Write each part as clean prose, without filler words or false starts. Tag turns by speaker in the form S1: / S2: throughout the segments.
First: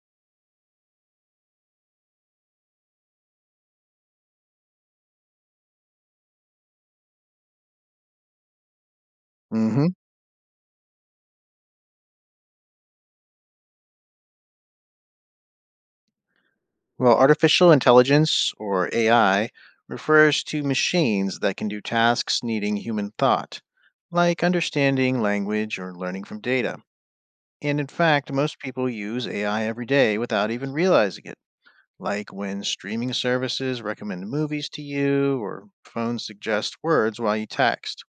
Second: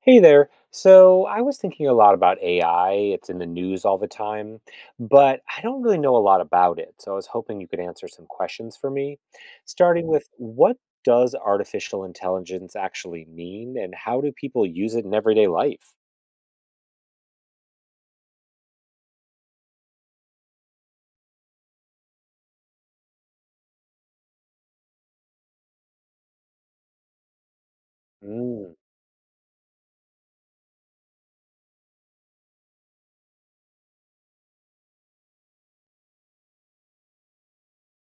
S1: Hey there. So I was thinking a lot about AI. It's in the news all the time, but I don't really know a lot about it. So I was hoping you could answer some questions for me,
S2: hmm
S1: starting with what does artificial intelligence actually mean and how do people use it in everyday life?
S2: Well, artificial intelligence, or AI, refers to machines that can do tasks needing human thought, like understanding language or learning from data. And in fact, most
S1: Mm.
S2: people use AI every day without even realizing it, like when streaming services recommend movies to you or phones suggest words while you text.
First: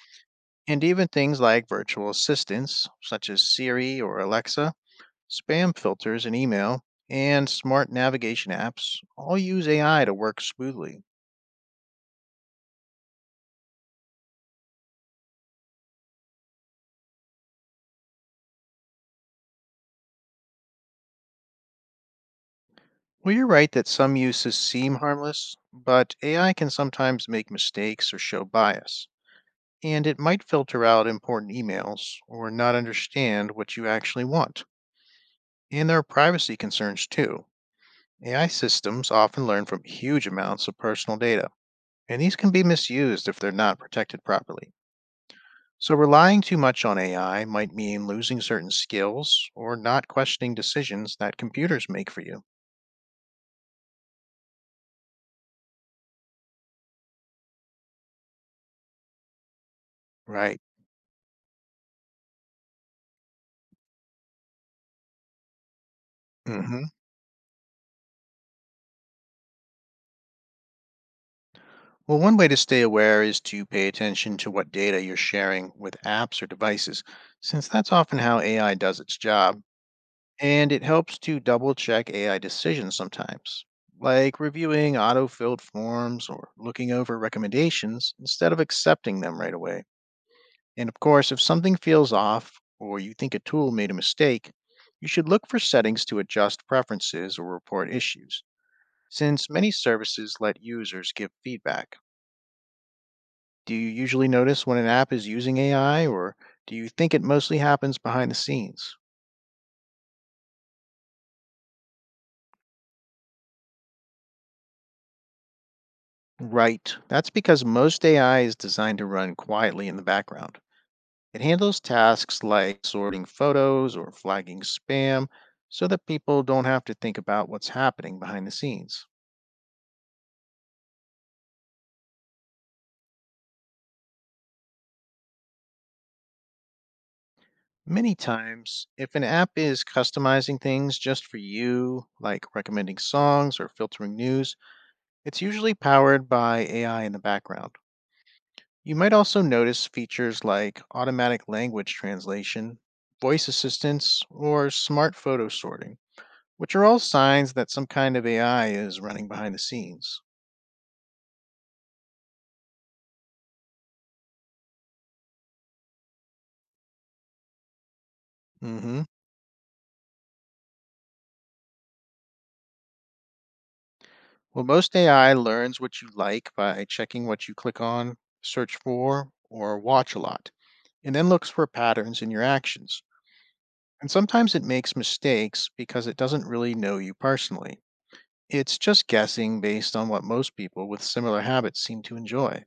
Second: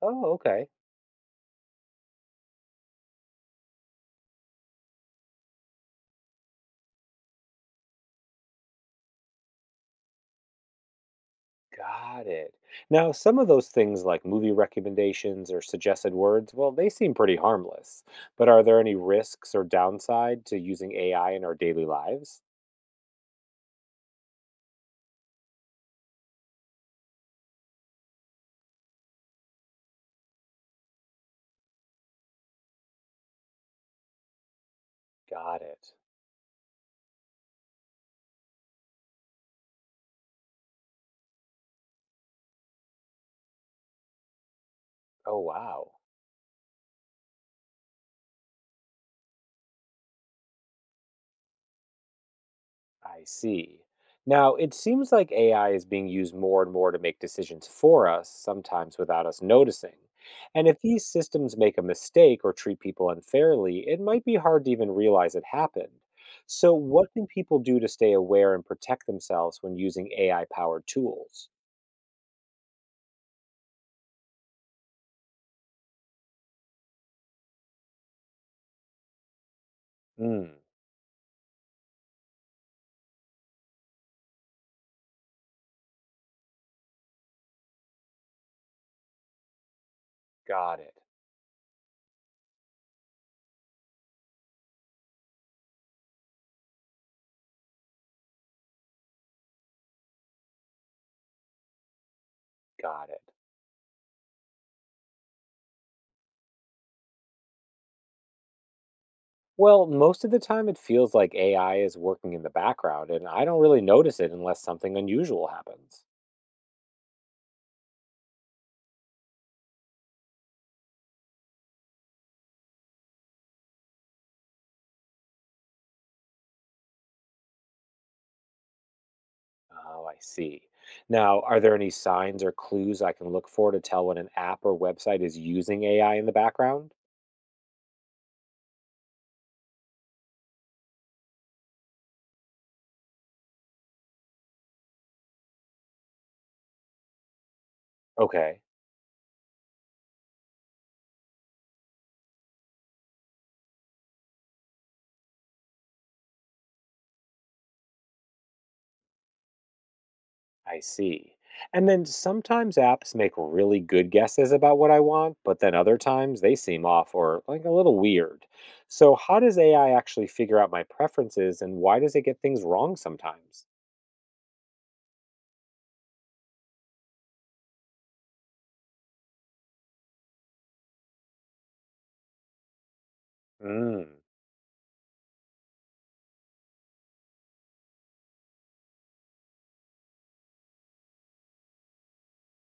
S1: Oh, okay.
S2: And even things like virtual assistants, such as Siri or Alexa, spam filters in email, and smart navigation apps all use AI to work smoothly.
S1: Got it. Now, some of those things like movie recommendations or suggested words, well, they seem pretty harmless. But are there any risks or downside to using AI in our daily lives?
S2: Well, you're right that some uses seem harmless, but AI can sometimes make mistakes or show bias, and it might filter out important emails or not understand what you actually want.
S1: Got
S2: And
S1: it.
S2: there are privacy concerns too. AI systems often learn from huge amounts of personal data, and these can be misused if they're not protected properly.
S1: Oh, wow.
S2: So, relying too much on AI might mean losing certain skills or not questioning decisions that computers make for you.
S1: I see. Now, it seems like AI is being used more and more to make decisions for us, sometimes without us noticing.
S2: Right.
S1: And if these systems make a mistake or treat people unfairly, it might be hard to even realize it happened. So,
S2: hmm
S1: what can people do to stay aware and protect themselves when using AI powered tools?
S2: Well, one way to stay aware is to pay attention to what data you're sharing with apps or devices, since that's often how AI does its job.
S1: Hmm,
S2: And it helps to double check AI decisions sometimes, like reviewing auto filled forms or looking over recommendations instead of accepting them right away.
S1: got
S2: And
S1: it.
S2: of course, if something feels off or you think a tool made a mistake, you should look for settings to adjust preferences or report issues, since many services let users give feedback.
S1: Got it.
S2: Do you usually notice when an app is using AI, or do you think it mostly happens behind the scenes?
S1: Well, most of the time it feels like AI is working in the background, and I don't really notice it unless something unusual happens.
S2: Right, that's because most AI is designed to run quietly in the background. It handles tasks like sorting photos or flagging spam so that people don't have to think about what's happening behind the scenes.
S1: Oh, I see. Now, are there any signs or clues I can look for to tell when an app or website is using AI in the background?
S2: Many times, if an app is customizing things just for you, like recommending songs or filtering news, it's usually powered by AI in the background.
S1: Okay,
S2: You might also notice features like automatic language translation, voice assistance, or smart photo sorting, which are all signs that some kind of AI is running behind the scenes.
S1: I see. And then sometimes apps make really good guesses about what I want, but then other times they seem off or like a little weird.
S2: hmm
S1: So, how does AI actually figure out my preferences and why does it get things wrong sometimes?
S2: Well, most AI learns what you like by checking what you click on, search for, or watch a lot, and then looks for patterns in your actions. And
S1: Mm,
S2: sometimes it makes mistakes because it doesn't really know you personally. It's just guessing based on what most people with similar habits seem to enjoy.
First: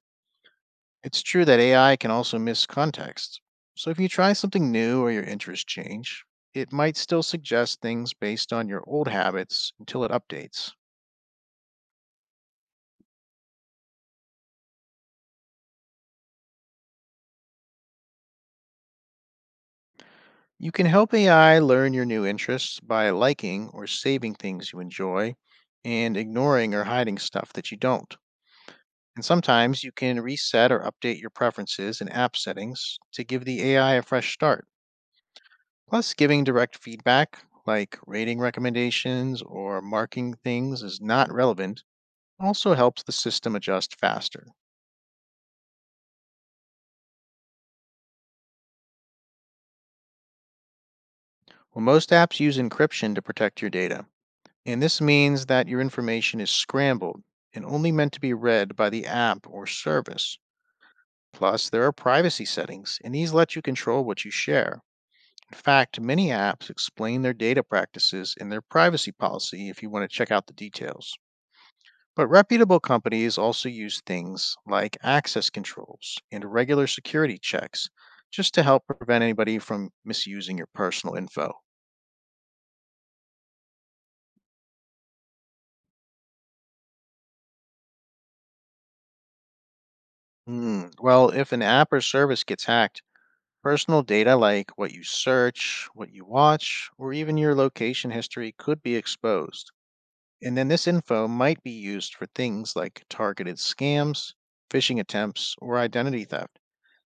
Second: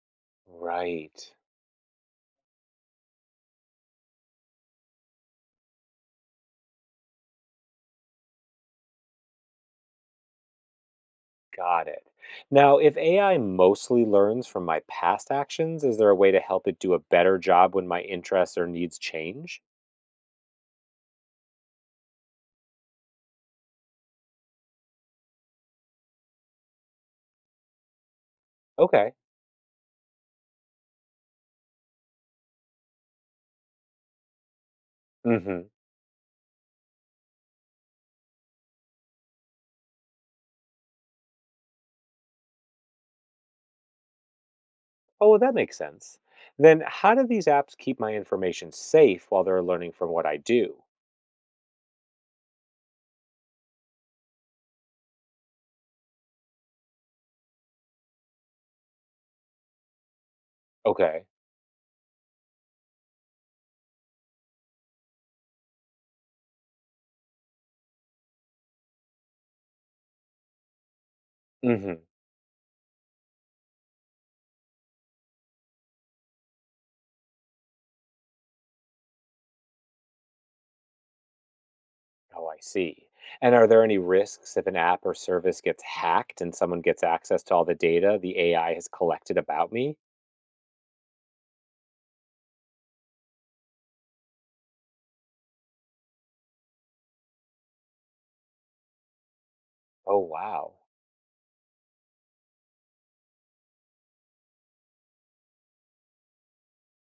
S2: It's
S1: right.
S2: true that AI can also miss context. So if you try something new or your interests change, it might still suggest things based on your old habits until it updates.
S1: Got it. Now, if AI mostly learns from my past actions, is there a way to help it do a better job when my interests or needs change?
S2: You can help AI learn your new interests by liking or saving things you enjoy and ignoring or hiding stuff that you don't.
S1: Okay.
S2: And sometimes you can reset or update your preferences and app settings to give the AI a fresh start.
S1: Hmm.
S2: Plus, giving direct feedback, like rating recommendations or marking things as not relevant, also helps the system adjust faster.
S1: Oh, well, that makes sense. Then how do these apps keep my information safe while they're learning from what I do?
S2: Well, most apps use encryption to protect your data, and this means that your information is scrambled and only meant to be read by the app or service.
S1: Okay.
S2: Plus, there are privacy settings, and these let you control what you share. In fact, many apps explain their data practices in their privacy policy if you want to check out the details.
S1: Hmm.
S2: But reputable companies also use things like access controls and regular security checks just to help prevent anybody from misusing your personal info.
S1: Oh, I see. And are there any risks if an app or service gets hacked and someone gets access to all the data the AI has collected about me?
S2: Hmm. Well, if an app or service gets hacked, personal data like what you search, what you watch, or even your location history could be exposed.
S1: Oh,
S2: And then
S1: wow.
S2: this info might be used for things like targeted scams, phishing attempts, or identity theft,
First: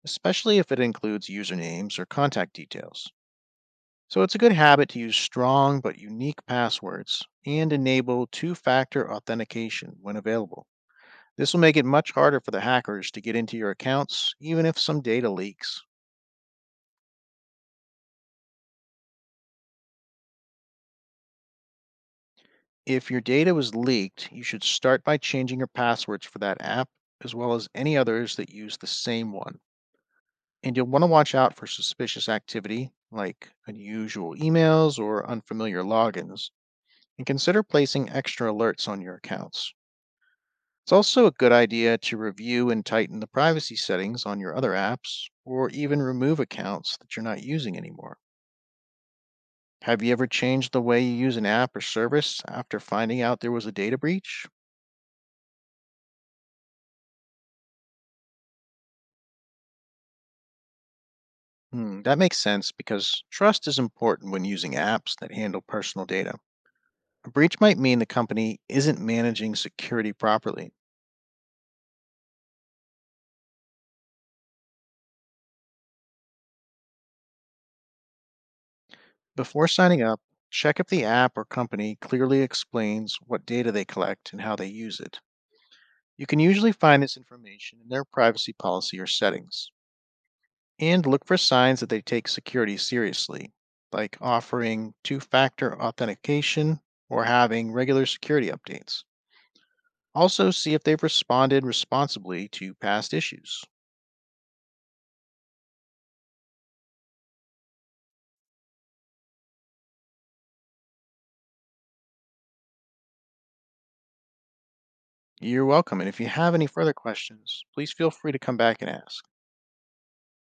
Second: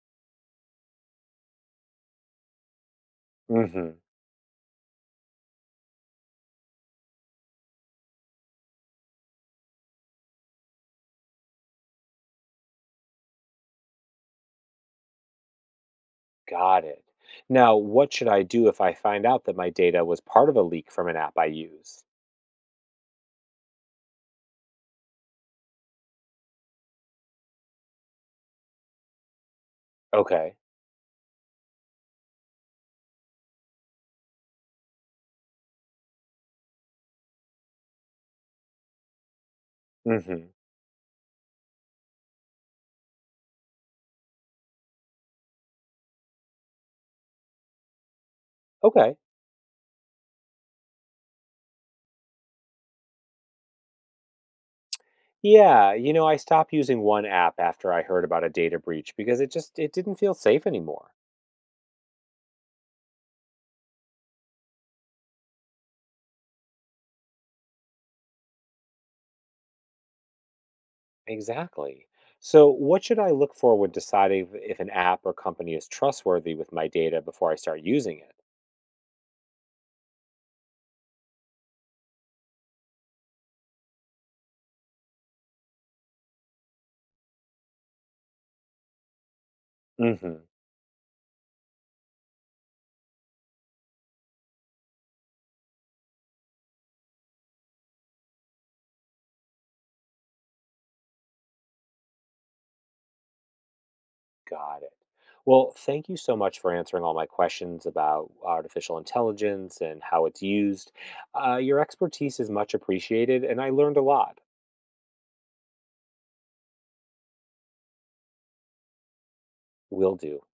S2: especially if it includes usernames or contact details.
S1: Hmm.
S2: So it's a good habit to use strong but unique passwords and enable two factor authentication when available. This will make it much harder for the hackers to get into your accounts, even if some data leaks.
S1: Got it. Now, what should I do if I find out that my data was part of a leak from an app I use?
S2: If your data was leaked, you should start by changing your passwords for that app as well as any others that use the same one.
S1: Okay.
S2: And you'll want to watch out for suspicious activity like unusual emails or unfamiliar logins, and consider placing extra alerts on your accounts.
S1: Mm-hmm.
S2: It's also a good idea to review and tighten the privacy settings on your other apps or even remove accounts that you're not using anymore.
S1: Okay.
S2: Have you ever changed the way you use an app or service after finding out there was a data breach?
S1: Yeah, you know, I stopped using one app after I heard about a data breach because it just it didn't feel safe anymore.
S2: Hmm, that makes sense because trust is important when using apps that handle personal data. A breach might mean the company isn't managing security properly.
S1: Exactly. So, what should I look for when deciding if an app or company is trustworthy with my data before I start using
S2: Before signing up, check if the app or company clearly explains what data they collect and how they use it. You can usually find this information in their privacy policy or settings.
S1: it?
S2: And look for signs that they take security seriously, like offering two factor authentication or having regular security updates. Also, see if they've responded responsibly to past issues.
S1: Got it. Well, thank you so much for answering all my questions about artificial intelligence and how it's used. Your expertise is much appreciated, and I learned a lot.
S2: You're welcome, and if you have any further questions, please feel free to come back and ask.
S1: Will do.